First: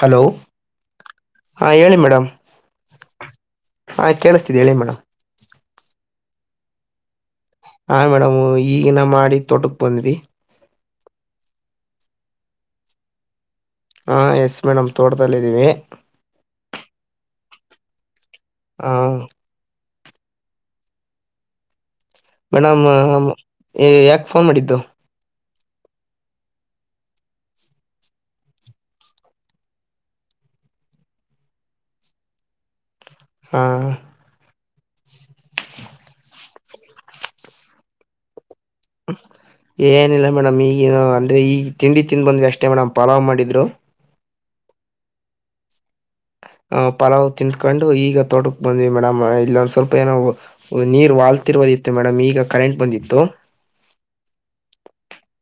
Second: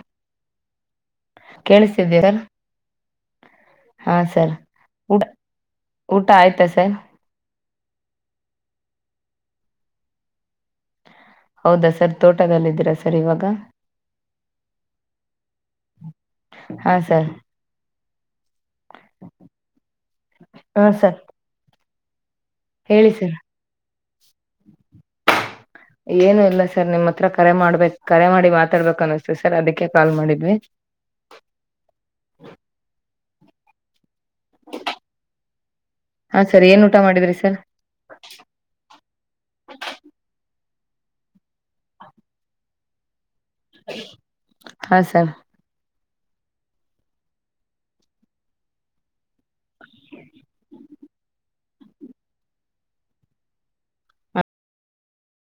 Hello, ಹಾಂ ಹೇಳಿ madam ಕೇಳಿಸ್ತಿದ್ದೀರಾ ಹಾಂ ಹಾ, ಸರ್ ಕೇಳಿಸ್ತಿದೆ ಹೇಳಿ ಮೇಡಮ್ ಊಟ -ಊಟ ಆಯ್ತಾ ಸರ್ ಹಾ, ಮೇಡಮ್ ಈಗಿನ ಮಾಡಿ ತೋಟಕ್ ಬಂದ್ವಿ. ಹೌದಾ! ಸರ್ ತೋಟದಲ್ಲಿ ಇದ್ದೀರಾ ಸರ್ ಇವಾಗ. ಹಾ, ಎಸ್ ಮೇಡಮ್ ತೋಟದಲ್ಲಿದ್ದೀವಿ. ಹಾ, ಸರ್ ಹಾ, ಹ್ಮ ಸರ್. ನಮ್ಮ ಹೇಳಿ ಸರ್ ಎ ಯಾಕ ಫೋನ್ ಮಾಡಿದ್ದು [inaudible] ಏನು ಇಲ್ಲ ಸರ್ ನಿಮ್ಮ ಹತ್ರ ಕರೆ ಮಾಡ್ಬೇಕ ಕರೆ ಮಾಡಿ ಮಾತಾಡ್ಬೇಕ ಅನ್ನಿಸ್ತು ಸರ್ ಅದಕ್ಕೆ ಕಾಲ್ ಮಾಡಿದ್ವಿ. ಹಾ ಹಾ ಸರಿ ಏನ್ ಊಟ ಮಾಡಿದ್ರಿ ಸರ್. [inaudible] ಏನಿಲ್ಲ ಮೇಡಮ್ ಈಗನು ಅಂದ್ರ ಈಗ ತಿಂಡಿ ತಿಂದ ಬಂದು ಅಷ್ಟೇ ಮೇಡಮ್ ಪಲಾವ್ ಮಾಡಿದ್ರು. ಹಾ ಸರ್. ಅಹ ಪಲಾವ್ ತಿಂದ ತ್ಕೊಂಡು ಈಗ ತೋಟಕ ಬಂದ್ವಿ ಮೇಡಮ್ ಇಲ್ಲೊಂದ ಸ್ವಲ್ಪ ಏನೋ ನೀರ್ ವಾಲ್ತಿರೋದಿತ್ತು ಮೇಡಮ್ ಈಗ ಕರೆಂಟ್ ಬಂದಿತ್ತು.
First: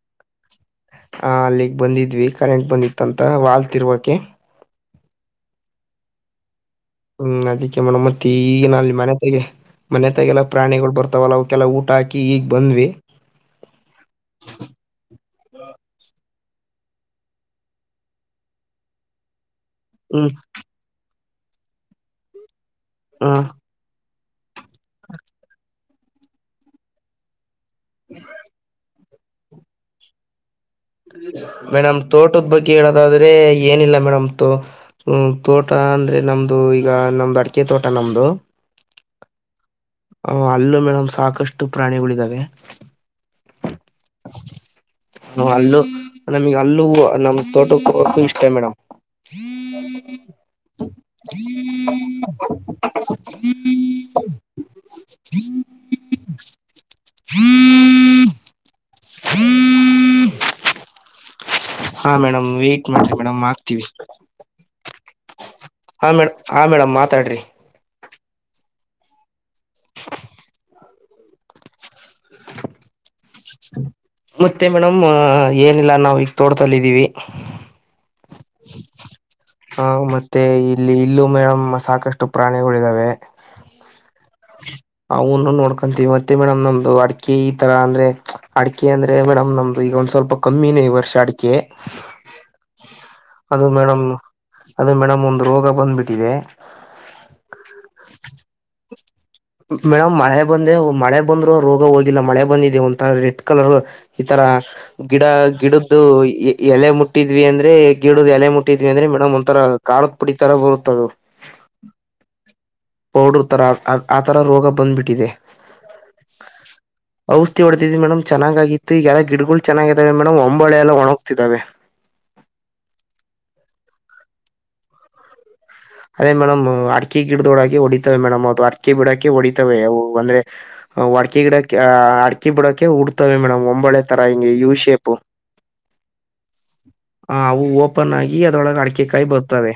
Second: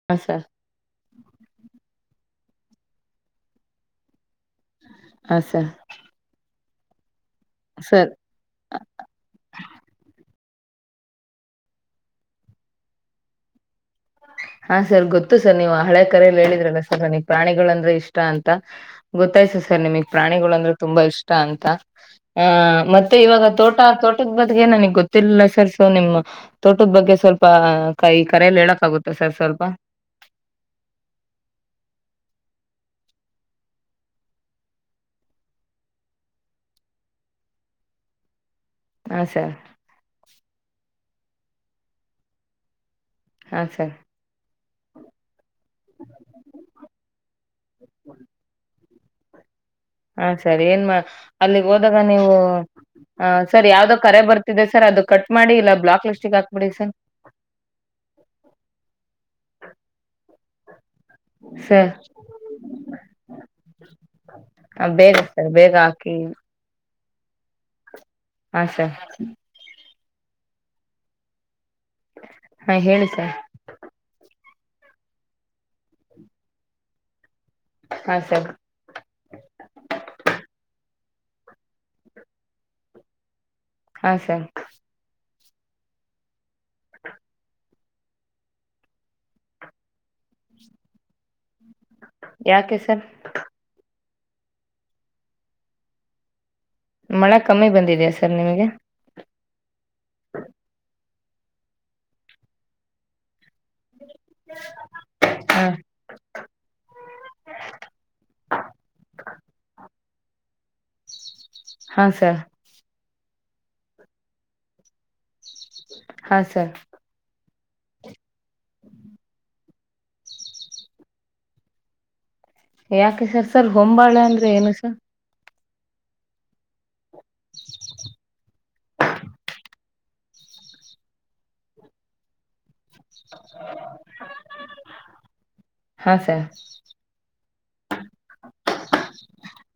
ಹಾ ಸರ್. ಹ ಅಲ್ಲಿಗ ಬಂದಿದ್ವಿ ಕರೆಂಟ್ ಬಂದಿತ್ತ ಅಂತ ವಾಲ್ ತಿರ್ವಕೆ. ಹಾ ಸರ್. ಹ್ಮ್ ಅದಕ್ಕೆ ಮೇಡಂ ಸರ್ ಈಗಿನ ಅಲ್ಲಿ ಮನೆ ತಾಗೆ ಮನೆ ತಗೆಲ್ಲ ಪ್ರಾಣಿಗಳ ಬರ್ತಾವಲ್ಲ ಅವಕ್ಕೆಲ್ಲ ಊಟ ಹಾಕಿ ಈಗ ಬಂದ್ವಿ. ಹಾ ಸರ್ ಗೊತ್ತು ಸರ್ ನೀವು ಹಳೆ ಕರೆಯಲ್ಲಿ ಹೇಳಿದ್ರಲ್ಲ ಸರ್ ನನಗ ಪ್ರಾಣಿಗಳಂದ್ರೆ ಇಷ್ಟ ಅಂತ. ಗೊತ್ತಾಯ್ಸು ಸರ್ ನಿಮಗ ಹ್ಮ್ ಪ್ರಾಣಿಗಳು ಅಂದ್ರೆ ತುಂಬಾ ಇಷ್ಟ ಅಂತ ಆ ಮತ್ತೆ ಹ ಇವಾಗ ತೊ ತೋಟ ತೋಟದ ಬದಗೆ ನನಗ ಗೊತ್ತಿಲ್ಲ ಸೊ ನಿಮ್ಮ ತೋಟದ ಬಗ್ಗೆ ಸ್ವಲ್ಪ ಪ ಕೈ ಕರೆಯಲ್ಲಿ ಹೇಳಕ ಆಗುತ್ತ ಸರ್ ಸ್ವಲ್ಪ ಮೇಡಮ್ ತೋಟದ ಬಗ್ಗೆ ಹೇಳೋದಾದ್ರೆ ಏನಿಲ್ಲ ಮೇಡಮ್ ತೊ ಹ್ಮ್ ತೋಟ ಅಂದ್ರೆ ನಮ್ದು ಈಗ ನಮ್ದು ಅಡಿಕೆ ತೋಟ ನಮ್ದು ಹಾ ಸರ್. ಅ ಅಲ್ಲೂ ಮೇಡಮ್ ಸಾಕಷ್ಟು ಪ್ರಾಣಿಗಳಿದಾವೆ. ಹಾಂ ಸರ್. ನಾವ್ ಅಲ್ಲೂ ನಮಗ ಅಲ್ಲೂ ನಮ್ ತೋಟಕ್ಕ ಹಕ್ಕೂ ಇಷ್ಟೇ ಮೇಡಮ್. [inaudible] ಹ ಸರ ಏನ್ ಅಲ್ಲಿಗ ಹೋದಾಗ ನೀವು ಆ ಸರ ಯಾವ್ದೋ ಕರೆ ಬರ್ತ ಇದೆ ಸರ್ ಅದು ಕಟ್ ಮಾಡಿ ಇಲ್ಲ ಬ್ಲಾಕ್ ಲಿಸ್ಟಗ ಹಾಕ್ಬಿಡಿ ಸರ್. [inaudible] [inaudible] ಸರ್ ಹಾ ಮೇಡಮ್ ವೇಟ್ ಮಾಡಿ ಮೇಡಮ ಆಕ್ತೀವಿ ಬೇಗ ಸರ್ ಬೇಗ ಹಾ ಹಾಕಿ ಮೇಡಮ್. ಹಾಂ ಮೇಡಮ್ ಮಾತಾಡ್ರರಿ. ಹಾಂ ಸರ್. ಹಾ ಹೇಳಿ ಸರ್. ಮತ್ತೆ ಮೇಡಮ್ ಏನಿಲ್ಲ ನಾವ ಈಗ ತೋಡ್ತಲ್ಲಿದ್ದೀವಿ. ಹಾ ಸರ. ಹ ಮತ್ತ ಇಲ್ಲಿ ಇಲ್ಲೂ ಮೇಡಮ್ಮ ಸಾಕಷ್ಟು ಪ್ರಾಣಿಗಳಿದಾವೆ. ಹಾ ಸರ್. ಅವನ ನೋಡ್ಕೊಂತೀವಿ ಮತ್ತೆ ಮೇಡಮ್ ನಮ್ದು ಅಡಿಕಿ ತರ ಅಂದ್ರೆ ಅಡಿಕೆ ಅಂದ್ರೆ ಮೇಡಮ್ ನಮ್ದ ಈಗ ಒಂದ ಸ್ವಲ್ಪ ಕಮ್ಮಿನೇ ಈ ವರ್ಷ ಅಡಿಕಿ. ಯಾಕೆ ಸರ್. ಅದು ಮೇಡಮ್ ಅದೆ ಮೇಡಮ್ ಒಂದು ರೋಗ ಬಂದ್ಬಿಟ್ಟಿದೆ. ಮಳೆ ಕಮ್ಮಿ ಬಂದಿದೆ ಸರ್ ನಿಮಗೆ ಮೇಡಮ್ ಮಳೆ ಬಂದೆ ಮಳೆ ಬಂದ್ರು ರೋಗ ಹೋಗಿಲ್ಲ ಮಳೆ ಬಂದಿದೆೇ ಒಂತ ರೇಟ್ ಕಲರ್ ಈ ತರ ಗಿಡ ಹ ಗಿಡಕ್ಕ ಇದು ಎಲೆ ಮುಟ್ಟಿದ್ವಿ ಅಂದ್ರೆ ಗಿಡದ ಎಲೆ ಮುಟ್ಟಿದ್ವಿ ಅಂದ್ರೆ ಮೇಡಮ್ ಒಂಥರ ಕಾರದ ಪುಡಿತರ ಬರುತ್ತ [inaudible] ಹಾ ಸರ್ ಪೌಡರ್ ತರ ಆತರ ರೋಗ ಬಂದ್ಬಿಟ್ಟಿದೆ ಹಾ ಸರ್ ಔಷಧಿ ಹೊಡೆದಿದವಿ ಮೇಡಮ್ ಚೆನ್ನಾಗಿತ್ತು ಎಲ್ಲ ಗಿಡಗಳು ಚೆನ್ನಾಗಆಗಿದ್ದವ ಮೇಡ್ಮ ಹೊಂಬಾಳೆ ಎಲ್ಲ ಒಣಗಗ್ತಿದಾವೆ ಯಾಕೆ ಸರ್ ಸರ್ ಹೊಂಬಾಳೆ ಅಂದ್ರೆ ಏನು ಸರ್ ಅದೇ ಮೇಡಮ್ ಅಡಕೆ ಗಿಡದೋಡಕೆ ಹೊಡಿತವೆ ಮೇಡಮ್ ಅದು ಅಡಕೆ ಬಿಡಾಕೆ ಹೊಡಿತವೆ ಅವು ಅಂದ್ರೆ ಅವು ಅಡಿಕೆಗಿಡಕ್ಯಾ ಅಕ್ಕಿ ಬಿಡೋಕೆ ಉಡ್ತವೆ ಮೇಡಮ್ ಹೊಂಬಾಳೆ ತರ ಹಂಗೆ ಯು ಶೇಪು ಹಾ ಸರ್ [inaudible] ಹ ಅವು ಓಪನ್ ಆಗಿ ಅದ್ರೊಳಗೆ ಅಡಕೆಕಾಯಿ ಬರ್ತವೆ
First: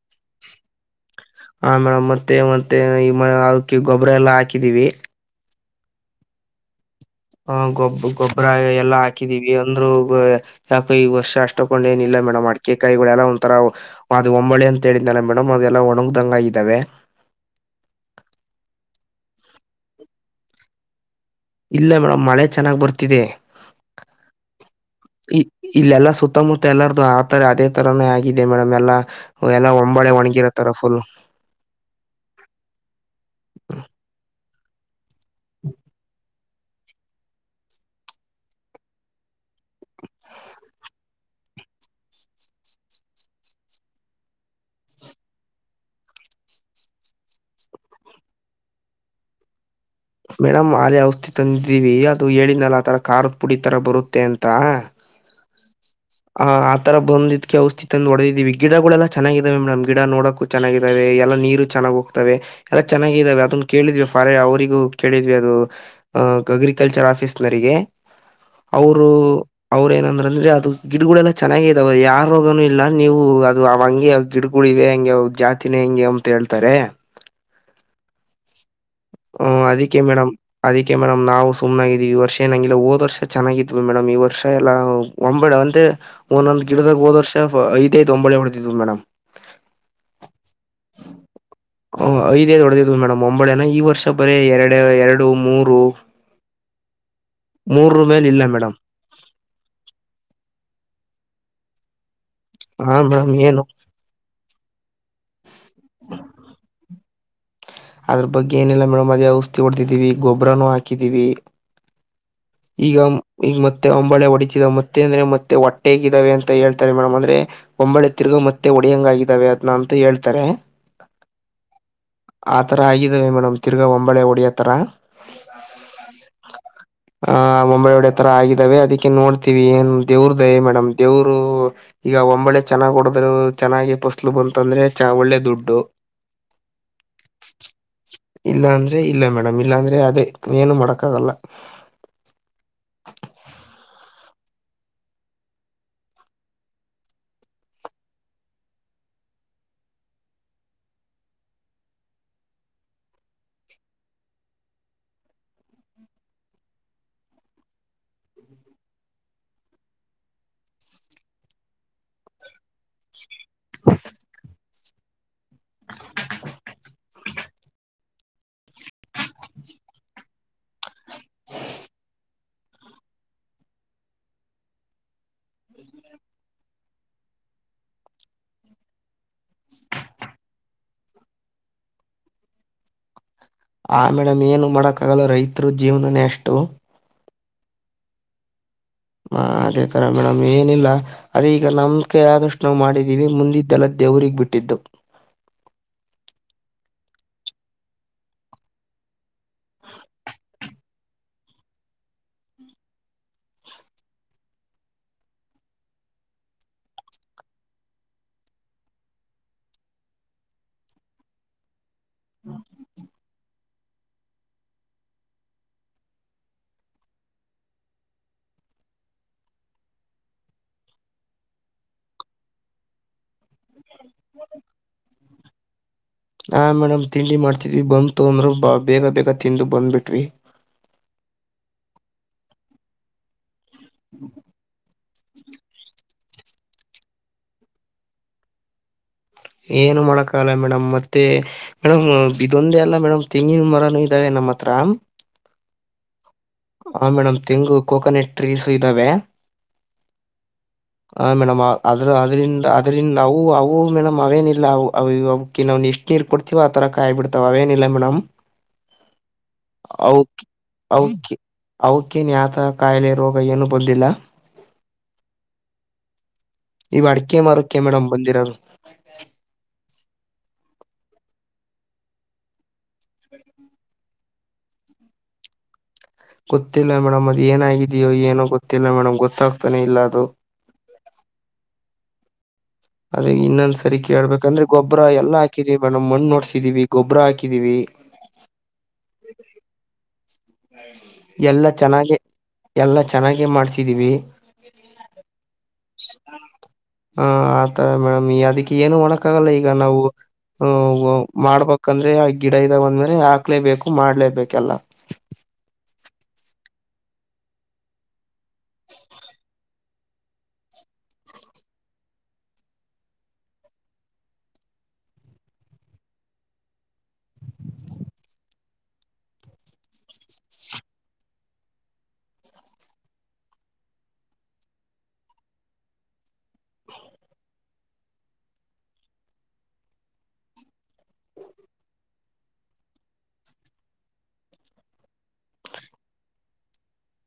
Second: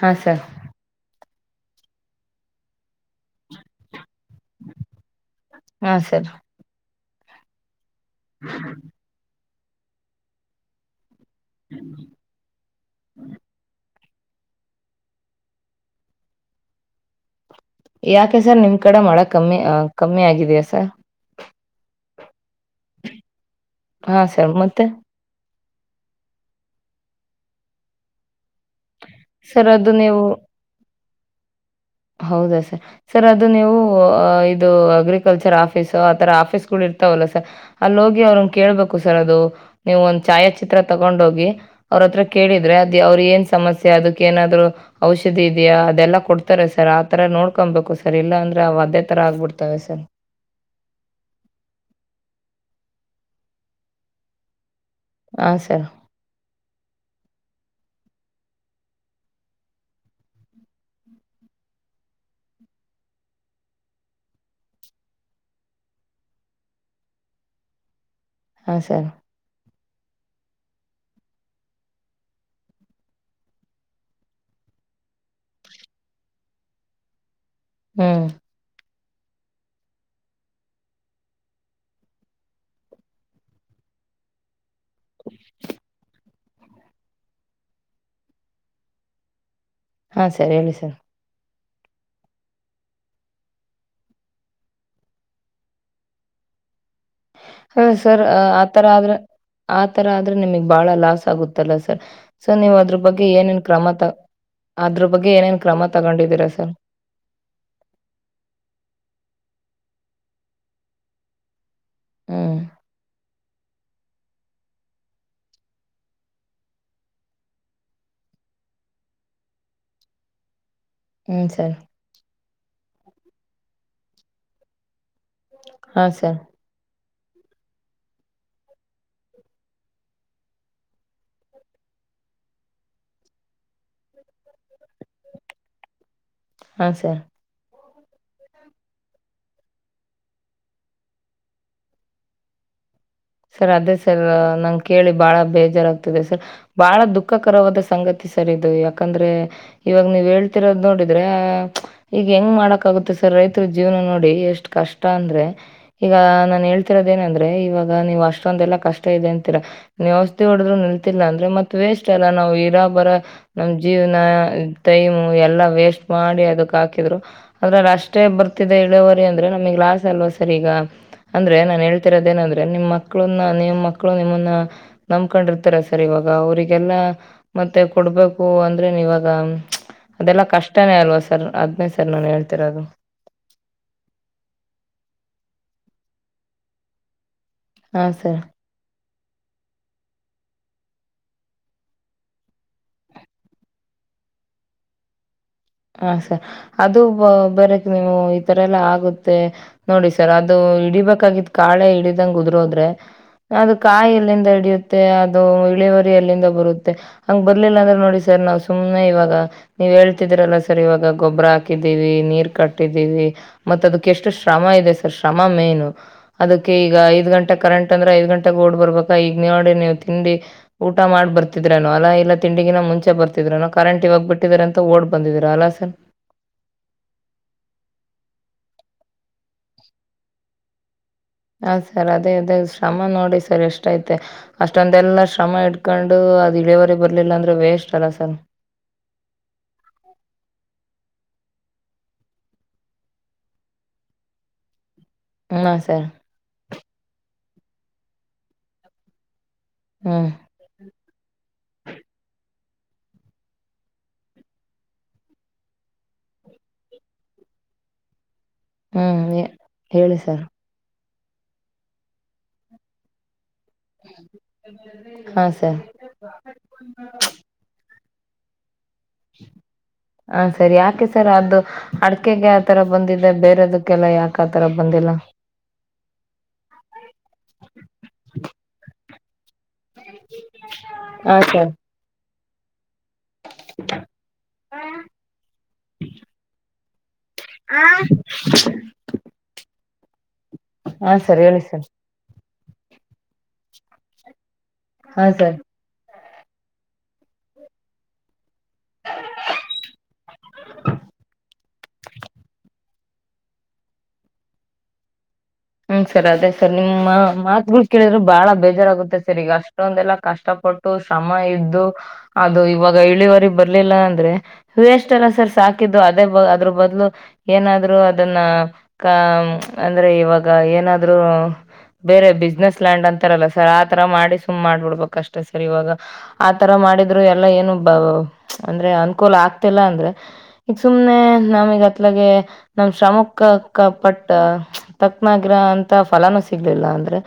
ಹಾ ಸರ್ ಹಾ ಮೇಡಮ್ ಮತ್ತೆ ಮತ್ತೆ ಈಗ ಅದಕ್ಕೆ ಗೊಬ್ಬರ ಎಲ್ಲಾ ಹಾಕಿದೀವಿ ಹಾ ಸರಿ ಹ ಗೊಬ್ಬ ಗೊಬ್ಬರ ಎಲ್ಲಾ ಹಾಕಿದೀವಿ ಅಂದ್ರು ಯಾಕ ಈ ವರ್ಷ ಅಷ್ಟ ಹಂಗೇನ್ ಏನ್ ಇಲ್ಲಾ ಮೇಡಮ್ ಮಾಡತಿ ಅಡಿಕೆ ಕಾಯಿಗಳಲ್ಲ ಒಂಥರ ಅದು ಹೊಂಬಾಳೆ ಅಂತ ಹೇಳಿದ್ನಲ್ಲ ಮೇಡಮ್ ಅದೆಲ್ಲ ಒಣದಂಗ ಆಗಿದ್ದಾವೆ ಯಾಕೆ ಸರ್ ನಿಮ್ ಕಡೆ ಮಳೆ ಕಮ್ಮಿ ಕಮ್ಮಿ ಆಗಿದೆಯಾ ಸರ್ ಇಲ್ಲ ಮೇಡಮ್ ಮಳೆ ಚೆನ್ನಾಗಿ ಬರ್ತಿದೆ. ಹಾ ಸರ್ ಮತ್ತೆ ಈ ಇಲ್ಲೆಲ್ಲಾ ಸುತ್ತಮುತ್ತ ಎಲ್ಲಾರ್ದು ಆತರ ಅದೇ ತರಾನೇ ಆಗಿದೆ ಮೇಡಮ್ ಎಲ್ಲಾ ಸರ್ ಎಲ್ಲ ಅದು ಹೊಂಬಾಳೆ ನೀವು ಒಣಗಿರತ್ತಾರ ಫುಲ್ ಹೌದಾ ಸರ್ ಸರ್ ಅದು ನೀವು ಇದು ಅಗ್ರಿಕಲ್ಚರ್ ಆಫೀಸು ಆತರ ಆಫೀಸ್ಗಳು ಇರ್ [unintelligible] ತವಲ್ಲ ಸರ್ ಅಲ್ಲಿ ಹೋಗಿ ಅವ್ರನ್ ಕೇಳ್ಬೇಕು ಸರ್ ಅದು ನೀವು ಒಂದ್ ಛಾಯಾಚಿತ್ರ ತಗೊಂಡ ಹೋಗಿ ಅವ್ರತ್ರ ಕೇಳಿದ್ರೆ ಅದ ಅವ್ರ ಏನ್ ಸಮಸ್ಯೆ ಅದಕ್ಕೆ ಏನಾದ್ರು ಔಷಧಿ ಇದೆಯಾ ಅದೆಲ್ಲಾ ಕೊಡ್ತ ಇರ್ತಾರೆ ಸರ್ ಆತರ ನೋಡ್ಕೊಬೇಕು ಸರ್ ಇಲ್ಲಾಂದ್ರೆ ಅದೇ ತರ ಆಗ್ಬಿಡ್ತಾವವೆ ಸರ್ ಮೇಡಮ್ ಆದೇ ಔಷಧಿ ತಂದಿದ್ದೀವಿ ಅದು ಹೇಳಿದಲ್ಲ ಆತರ ಕಾರದಪುಡಿ ತರ ಬರುತ್ತೆ ಅಂತಾ ಹಾ ಸರ್ ಆ ಆ ತರ ಬಂದ್ಕ್ಕೆೆ ಔಷಧಿ ಅಂದ ಹೊಡೆದಿವಿ ಗಿಡಗಳೆಲ್ಲ ಚೆನ್ನಾಗಿದಾವೆ ಮೇಡಮ್ ಗಿಡ ನೋಡಕ್ ಚೆನ್ನಾಗಿದ್ದಾವೆ ಎಲ್ಲ ನೀರು ಚೆನ್ನಾಗಿ ಹೋಗ್ತವೆ ಎಲ್ಲ ಚೆನ್ನಾಗಿದಾವೆ ಅದನ್ನ ಕೇಳಿದ್ವಿ ಫಾರೆ ಅವರಿಗೂ ಕೇಳಿದ್ವಿ ಅದು ಅ... ಅಗ್ರಿಕಲ್ಚರ್ ಆಫೀಸ್ನರಿಗೆ ಹಾಂ ಸರ್. ಅವರು ಅವ್ರ ಏನಂದ್ರ ಅಂದ್ರೆ ಅದು ಗಿಡಗಳೆಲ್ಲ ಚೆನ್ನಾಗ ಇದಾವ ಯಾರ ರೋಗನು ಇಲ್ಲ ನೀವು ಅದು ಅವ ಹಂಗೆ ಗಿಡಗಳು ಇವೆ ಹೆಂಗೆ ಜಾತಿನೇ ಹೆಂಗೆ ಅಂತ ಹೇಳ್ತಾರೆ ಹ್ಮ ಹು ಅದಕ್ಕೆೇ ಮೇಡಮ್ ಅದಕ್ಕೆ ಮೇಡಮ್ ನಾವು ಸುಮ್ಮನ ಆಗಿದ್ದಿವಿ ಈ ವರ್ಷ ಏನಂಗಿಲ್ಲ ಹೋದ್ ವರ್ಷ ಚೆನ್ನಾಗಿದ್ವಿ ಮೇಡಮ್ ಈ ವರ್ಷ ಎಲ್ಲಾ ಹೊಂಬಾಳೆ ಅಂತೆ ಒಂದೊಂದ್ ಗಿಡದಾಗ ಹೋದ ವರ್ಷ ಐದ ಐದ ಹೊಂಬಾಳೆ ಹೊಡೆತಿದ್ವಿ ಮೇಡಮ್ ಹಾ ಸರ್ ಹೇಳಿ ಸರ್ ಹ ಐದ ಐದ ಮೇಡಮ್ ಹೊಂಬಾಳೆ ನ ಈ ವರ್ಷ ಬರೀ ಎರಡು ಎರಡು ಮೂರು ಹಾ ಮೂರರ ಸರ್ ಮೇಲೆ ಇಲ್ಲ ಮೇಡಮ್ ಆತರ ಆದ್ರ ಆತರ ಆದ್ರೆ ನಿಮಗ್ ಬಾಳ ಲಾಸ್ ಆಗುತ್ತಲ್ಲ ಸರ್ ಸರ್ ನೀವು ಹಾ ಅದ್ರ ಬಗ್ಗೆ ಮೇಡಮ್ ಏನು ಏನೇನ್ ಕ್ರಮ ತ ಅದ್ರ ಬಗ್ಗೆ ಏನೇನ್ ಕ್ರಮ ತಗೊಂಡಿದ್ದೀರಾ ಸರ್ ಅದ್ರ ಬಗ್ಗೆ ಏನಿಲ್ಲ ಮೇಡಮ ಅದೆ ಔಷಧಿ ಹೊಡಿದೀವಿ ಗೊಬ್ಬರನು ಹಾಕಿದೀವಿ [inaudible] ಈಗ ಈಗ ಮತ್ತೆ ಹೊಂಬಾಳೆ ಹೊಡಿತಿದಾವೆ ಮತ್ತೆ ಅಂದ್ರೆ ಮತ್ತೆ ಹೊಟ್ಟೆಗಿದ್ದಾವೆ ಅಂತ ಹೇಳ್ತಾರೆ ಮೇಡಮ್ ಅಂದ್ರೆ ಹೊಂಬಾಳೆ ತಿರುಗು ಮತ್ತೆ ಒಡಿಯಂಗ ಆಗಿದ್ದಾವೆ ಅದ್ನ ಅಂತ ಹೇಳ್ತಾರೆ ಹ್ಮ್ ಸರ್ ಆ ಥರ ಆಗಿದ್ದಾವೆ ಮೇಡಮ್ ತಿರ್ಗಾ ಒಂಬಳೆ ಹೊಡೆಯೋ ಥರ. ಹಾ ಸರ್. ಆ ಮುಂಬೆ ಒಡೆ ತರ ಆಗಿದ್ದಾವೆ ಅದಕ್ಕೆನ ನೋಡ್ತಿವಿ ಏನ್ ದೇವ್ರ ದಯೆ ಮೇಡಮ್ ದೇವರು. ಈಗ ಒಂಬಳೆ ಚೆನ್ನಾಗ ಹೊಡದ್ರು ಚೆನ್ನಾಗಿ ಫಸ್ಲು ಬಂತ ಅಂದ್ರೆ ಒಳ್ಳೆ ದುಡ್ಡು. ಹಾಂ ಸರ್. ಇಲ್ಲ ಅಂದ್ರೆ ಇಲ್ಲ ಮೇಡಮ್ ಇಲ್ಲಾ ಅಂದ್ರೆ ಅದೇ ಏನು ಮಾಡಕ್ಕ ಆಗಲ್ಲ. [inaudible] ಸರ್ ಅದೇ ಸರ್ ನಂಗ ಕೇಳಿ ಬಾಳ ಬೇಜಾರಾಗ್ತದೆ ಸರ್. ಬಾಳ ದುಃಖಕರವಾದ ಸಂಗತಿ ಸರ್ ಇದು ಯಾಕಂದ್ರೆ ಇವಾಗ ನೀವ್ ಹೇಳ್ತಿರೋದ ನೋಡಿದ್ರೆ ಈಗ ಹೆಂಗ ಮಾಡಕಾಗುತ್ತೆ ಸರ್ ರೈತರ ಜೀವನ ನೋಡಿ ಎಷ್ಟ್ ಕಷ್ಟ ಅಂದ್ರೆ ಈಗ ನಾನ್ ಹೇಳ್ತಿರೋದ ಏನಂದ್ರೆ ಇವಾಗ ನೀವ ಅಷ್ಟೊಂದೆಲ್ಲಾ ಕಷ್ಟ ಇದೆ ಅಂತೀರಾ. ನೀವ ಔಷಧಿ ಹೊಡದು ನಿಲ್ತಿಲ್ಲ ಅಂದ್ರ ಮತ್ತ ವೇಸ್ಟ್ ಅಲ್ಲಾ ನಾವ್ ಇರಾ ಬರ ನಮ ಜೀವ್ನ ಟೈಮ್ ಎಲ್ಲಾ ವೇಸ್ಟ್ ಮಾಡಿ ಅದಕ ಹಾಕಿದ್ರು ಅದ್ರ ಅಷ್ಟೇ ಬರ್ತಿದೆ ಇಳವರಿ ಅಂದ್ರೆ ನಮಗ ಲಾಸ್ ಅಲ್ವಾ ಸರ್ ಈಗ. ಅಂದ್ರೆ ನಾನ್ ಹೇಳ್ತಿರೋದ ಏನಂದ್ರೆ ನಿಮ್ ಮಕ್ಳುನ್ನ ನಿಮ್ಮ ಮಕ್ಳು ನಿಮ್ಮನ್ನ- ನಮಕೊಂಡಿರ್ತಾರ ಸರ್ ಇವಾಗ ಅವರಿಗೆಲ್ಲ ಮತ್ತೆ ಕೊಡ್ಬೇಕು ಅಂದ್ರನು ಇವಾಗ ಅದೆಲ್ಲಾ ಕಷ್ಟನೇ ಅಲ್ವಾ ಸರ್ ಅದ್ನೇ ಸರ್ ನಾನ ಹೇಳ್ತಿರೋದು. ಆ ಮೇಡಮ್ ಏನು ಮಾಡಕ್ಕ ಆಗಲ್ಲ ರೈತರ ಜೀವನನೇ ಅಷ್ಟು. ಹಾಂ ಸರ್. ಹ ಅದೇ ತರ ಮೇಡಮ್ ಏನಿಲ್ಲ. ಅದೇ ಈಗ ನಮ್ ಕೈ ಆದಷ್ಟ ನಾವ ಮಾಡಿದ್ದೀವಿ ಮುಂದಿದ್ದೆಲ್ಲ ದೇವ್ರಿಗ ಬಿಟ್ಟಿದ್ದು. ಹ ಸರ್ ಅದು ಬ ಬೇರಕ್ ನೀವು ಈ ತರ ಎಲ್ಲ ಆಗುತ್ತೆ. ನೋಡಿ ಸರ್ ಅದು ಹಿಡಿಬೇಕಾದ ಕಾಳೆ ಹಿಡಿದಂಗ ಉದ್ರೋದ್ರೆ ಅದ ಕಾಯಲ್ಲಿಂದ ಹಿಡಿಯುತ್ತೆ ಅದು ಇಳುವರಿಯಲ್ಲಿಂದ ಬರುತ್ತೆ. ಹಂಗ ಬರ್ಲಿಲ್ಲ ಅಂದ್ರೆ ನೋಡಿ ಸರ್ ನಾವ ಸುಮ್ನೆ ಇವಾಗ ನೀವ್ ಹೇಳ್ತಿದ್ರಲ್ಲ ಸ ಸರ್ ಇವಾಗ ಗೊಬ್ಬರ ಹಾಕಿದ್ದೀವಿ ನೀರ್ ಕಟ್ಟಿದ್ದೀವಿ. ಮತ್ತ ಅದಕ್ಕ ಎಷ್ಟು ಶ್ರಮ ಇದೆ ಸರ್ ಶ್ರಮ ಮೇನು. ಅದಕ್ಕ ಈಗ ಐದು ಗಂಟೆ ಕರೆಂಟ್ ಅಂದ್ರ ಐದ ಗಂಟೆಕ ಓಡಿ ಬರ್ಬೇಕಾ ಈಗ ನೋಡಿ ನೀವು ತಿಂಡಿ ಊಟ ಮಾಡ್ ಬರ್ತಿದ್ರೆನು ಅಲ್ಲಾ ಇಲ್ಲಾ ತಿಂಡಿಗಿನ ಮುಂಚೆ ಬರ್ತ ದಿನೊ ಕರೆಂಟ್ ಇವಾಗ ಬಿಟ್ಟಿದ್ದಾರೆ ಅಂತ ಓಡ್ ಬಂದಿದೀರ ಅಲಾ ಸರ್. ಆ ಮೇಡಮ್ ತಿಂಡಿ ಮಾಡ್ತಿದ್ವಿ ಬಂತು ಅಂದ್ರ ಬ ಬೇಗ ಬೇಗ ತಿಂದು ಬಂದ್ಬಿಟ್ವಿ. ಹ ಸರ್ ಅದೇ ಅದೇ ಶ್ರಮ ನೋಡಿ ಸರ್ ಎಷ್ಟ ಐತೆ ಅಷ್ಟೊಂದ ಎಲ್ಲ ಷ ಶ್ರಮ ಇಟ್ಕೊಂಡು ಅದ ಇಳಿವರೆ ಬರ್ಲಿಲ್ಲ ಅಂದ್ರ ವೇಸ್ಟ್ ಅಲ್ಲ ಸರ್. ಏನು ಮಾಡಕಾಗಲ್ಲ ಮೇಡಮ್ ಮತ್ತೆ ಮೇಡ್ ಇದೊಂದೇ ಅಲ್ಲ ಮೇಡಮ್ ತೆಂಗಿನ ಮರನು ಇದಾವೆ ನಮ್ಮ್ ಹತ್ರ. ಹಾ ಸರ್. ಹ ಮೇಡಮ್ ತೆಂಗು ಕೋಕೋನಟ್ ಟ್ರೀಸು ಇದ್ದಾವೆ. ಹ್ಮ. ಹ ಮೇಡಮ್ ಅದ್ರ ಅದ್ರಂದ ಅದರಿಂದ ಅವು ಅವು ಮೇಡಮ್ ಅವೇನ ಇಲ್ಲ ಅವ ಕಿವೊಂ ಇಷ್ಟ. ಕೀರ್ ಕೊಡ್ತಿವ ಆ ತರ ಕಾಯ್ ಬಿಡ್ತಾವ ಅವನಿಲ್ಲ ಮೇಡಮ್. [inaudible] ಹೇಳಿ ಸರ್ ಔಕಿ ಔಕಿ ಔಕಿ ಔಕೇನ ಯಾ ತರ ಕಾಯಲೆ ರೋಗ ಎನು ಬಂದಿಲ್ಲ. ಹಾಂ ಸರ್ ಈವ ಅಡಿಕೆ ಮಾರೋಕ ಮೇಡಮ್ ಬಂದಿರೋರು. ಹ ಸರಿ ಯಾಕೆ ಸರ್ ಅದು. ಅಡ್ಕೆಗೆ ಆ ತರ ಬಂದಿದೆ ಬೇರೆದಕ್ಕೆಲ್ಲ ಯಾಕ ಆತರ ಬಂದಿಲ್ಲ. ಗೊತ್ತಿಲ್ಲ ಮೇಡಮ್ ಅದ್ ಏನಾಗಿದ್ಯೋ ಏನೋ ಗೊತ್ತಿಲ್ಲ ಮೇಡಮ್ ಗೊತ್ತಾಗ. ತ್ತಾನೆ ಇಲ್ಲ ಅದು. ಹಾಂ ಸರ್ ಅದ ಇನ್ನೊಂದ್ ಸರಿ ಕೇಳ್ಬೇಕಂದ್ರೆ ಗೊಬರ ಎಲ್ಲಾ ಹಾಕಿದೀವಿ ಮೇಡಮ್ ಮಣ್ಣ ನೋಡ್ಸಿದೀವಿ ಗೊಬರ ಹಾಕಿ. ಹಾ. ಹಾಂ ಸರ್ ಹೇಳಿ ಎಲ್ಲ ಸರ್ ಚೆನ್ನಾಗೆ ಎಲ್ಲಾ ಚೆನ್ನಾಗೆ ಮಾಡ್ಸಿದೀವಿ. ಹಾ ಸರ್. ಹಾ ಆತರ ಮೇಡಮ್ ಈ ಅದಕ್ಕೆ ಏನು ಮಾಡಕ್ಕ ಆಗಲ್ಲ ಈಗ ನಾವು. ಹ ಹ ಮಾಡ್ಬೇಕಂದ್ರೆ ಆ ಗಿಡ ಇದ್ದಾವ ಅಂದ್ಮೇಲೆ ಹಾಕ್ಲೇಬೇಕು ಮಾಡ್ಲೇಬೇಕ ಎಲ್ಲ. ಹ್ಮ್ ಸರ್ ಅದೇ ಸರ್ ನಿಮ್ ಮಾತ್ಗಳು ಕೇಳಿದ್ರು ಬಾಳ ಬೇಜಾರಾಗುತ್ತೆ ಸರ್ ಈಗ ಅಷ್ಟೊಂದೆಲ್ಲಾ ಕಷ್ಟ ಪಡ್. ಶ್ರಮ ಇದ್ದು ಅದು ಇವಾಗ ಇಳವರೆ ಬರ್ಲಿಲ್ಲ ಅಂದ್ರೆ. ವೆಸ್ಟ್ ಅಲ್ಲಾ ಸರ್ ಸಾಕಿದ್ದು ಅದೇ ಅದ್ರ ಬದಲು. ಏನಾದ್ರರು ಅದನ್ನ ಕ ಅಂದ್ರೆ ಇವಾಗ ಏನಾದ್ರು. ಬೇರೆ ಬಿಸ್ನೆಸ್ ಲ್ಯಾಂಡ್ ಅಂತಾರಲ್ಲ ಸರ್ ಆತರ ಮಾಡಿ ಸುಮ್ ಮಾಡ್ಬಿಡ್ಬಕ್ ಅಷ್ಟ ಸರ್ ಇವಾಗ. ಆತರ ಮಾಡಿದ್ರು ಎಲ್ಲಾ ಏನು ಬ ಅಂದ್ರೆ ಅನುಕೂಲ ಆಗ್ತಿಲ್ಲ ಅಂದ್ರೆ. ಈಗ ಸುಮ್ನೆ ನಮೀಗ ಅತ್ಲಗೆ ನಮ ಶ್ರಮಕ್ಕಕ್ಕ ಪಟ್ಟ. ತಕ್ನಾಗಿರ ಅಂತ ಫಲಾನೂ ಸಿಗ್ಲಿಲ್ಲ ಅಂದ್ರೆ.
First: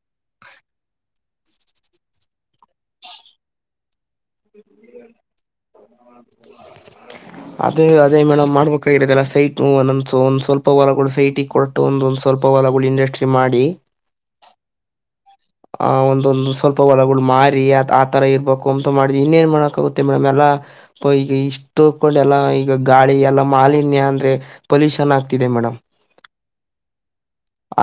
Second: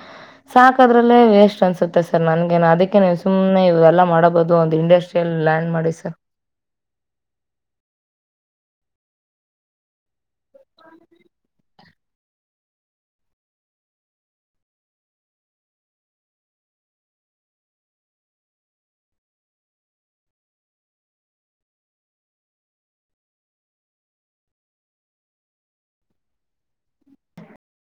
ಸಾಕ ಅದ್ರಲ್ಲೇ ವೇಸ್ಟ್ ಅನ್ಸುತ್ತೆ ಸರ್ ನನ್ಗೇ ಅದಕ್ಕೆ ನೀವು ಸುಮ್ಮನೆ ಇದೆಲ್ಲ ಮಾಡಬಹುದು ಒಂದು ಇಂಡಸ್ಟ್ರಿ. ಲ್ ಲ್ಯಾಂಡ್ ಮಾಡಿ ಸರ್. ಅದೇ ಅದೇ ಮೇಡಮ್ ಮಾಡ್ಬೇಕಾಗಿರತ್ತದಲ್ಲ ಸೈಟ್ ಒಂದೊಂದ ಒಂದ್ ಸ್ವಲ್ಪ ಹೊ ಹೊಲಗಳು ಸೈಟಿಗೆ ಕೊ. ಒಂದೊಂದು ಸ್ವಲ್ಪ ಹೊಲಗಳು ಇಂಡಸ್ಟ್ರಿ ಮಾಡಿ. ಆ ಒಂದೊಂದು ಸ್ವಲ್ಪ ಹೊಳಗಳು ಮಾರಿ ಆ ಥರ ಇರಬೇಕು ಅಂತ ಮಾಡು ಇನ್ನೇನು ಮಾಡೋಕ್ಕಾಗುತ್ತೆ ಮೇಡಮ್ ಎಲ್ಲ. ಪ ಈಗ ಇಷ್ಟು ತಕೊಂಡೆಲ್ಲಾ ಈಗ ಗಾಳಿ ಎಲ್ಲಾ ಮಾಲಿನ್ಯ ಅಂದ್ರೆ. ಪೊಲೀಷನ್ ಆಗ್ತಿದೆ ಮೇಡಮ್.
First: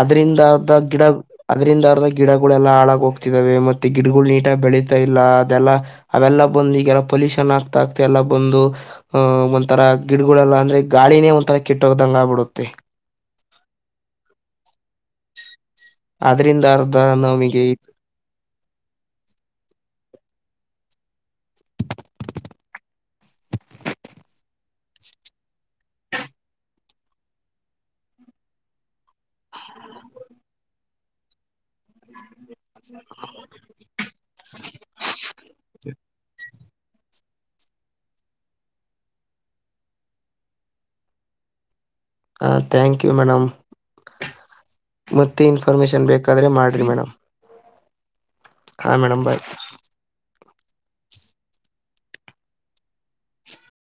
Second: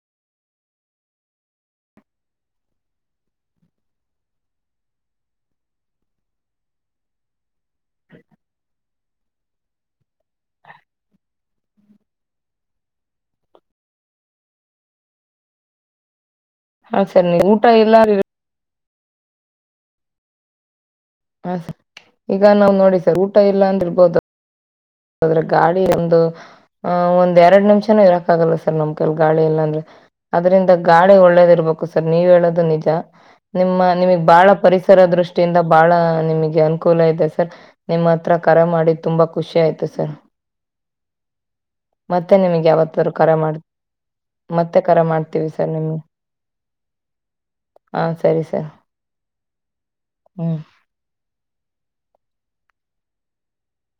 ಅದ್ರಿಂದ ಅದ ಗಿಡ. ಅದ್ರಿಂದ ಅರ್ದ ಗಿಡಗಳೆಲ್ಲಾ ಹಾಳಾಗ ಹೋಗ್ತಿದಾವೆ ಮತ್ತೆ ಗಿಡಗಳು ನೀಟಾಗಿ ಬೆಳೀತಾ ಇಲ್ಲ ಅದೆಲ್ಲ. ಅವೆಲ್ಲ ಬಂದು ಈಗೆಲ್ಲ ಪೊಲ್ಯೂಷನ್ ಆಗ್ತಾ ಆಗ್ತಾ ಎಲ್ಲಾ ಬಂದು. ಅಹ ಒಂಥರ ಗಿಡಗಳೆಲ್ಲ ಅಂದ್ರೆ ಗಾಳಿನೇ ಒಂತರ ಕೆಟ್ಟೋಗ್ದಂಗ ಆಗ್ಬಿಡುತ್ತೆ. ಅದ್ರಿಂದ ಅರ್ಧ ಹಾ ಸರ್ ನೀವು ನಮಗೆ. ಊಟ ಇಲ್ಲ ಹಾ ಸರ್ ಈಗ ನಾವ್ ನೋಡಿ ಸರ್ ಊಟ ಇಲ್ಲ ಅಂದ ಇರ್ಬೋದು. ದ್ರೆ ಗಾಳಿ ಒಂದು ಅಹ ಒಂದ್ ಎರಡ್ ನಿಮಿಷಾನೂ ಇರಕ್ ಆಗಲ್ಲ ಸರ್ ನಮ್ ಕೈಲಿ ಗಾಳಿ ಎಲ್ಲ ಅಂದ್ರೆ. ಅದ್ರಿಂದ ಗಾಳಿ ಒಳ್ಳೇದ ಇರ್ಬೇಕು ಸರ್ ನೀವ್ ಹೇಳದು ನಿಜ ನಿಮ್ಮ ನಿಮಗ್ ಬಾಳ ಪರಿಸ. ಸರ್ ದೃಷ್ಟಿಯಿಂದ ಬಹಳ ನಿಮಗೆ ಅನುಕೂಲ ಇದೆ ಸರ್ ನಿಮ್ಮ ಹತ್ರ ಕರೆ ಮಾಡಿ ತುಂಬಾ ಖುಷಿ ಆಯ್ತು. ಸರ್ ಮತ್ತೆ ನಿಮಗೆ ಥ್ಯಾಂಕ್ ಯಾವತ್ತಾದೂ ಯು ಕರೆ ಮೇಡಮ್ ಮಾಡ. ಮತ್ತೆ ಕರೆ ಮತ್ತೆ ಮಾಡ್ತೀವಿ ಸರ್ ನಿಮ್ಗೆ ಇನ್ಫಾರ್ಮೇಶನ್ ಬೇಕಾದ್ರೆ ಹಾ ಸರಿ ಸರ್. ಹಾ ಮೇಡಮ್ ಬಾಯ್. ಹ್ಮ್.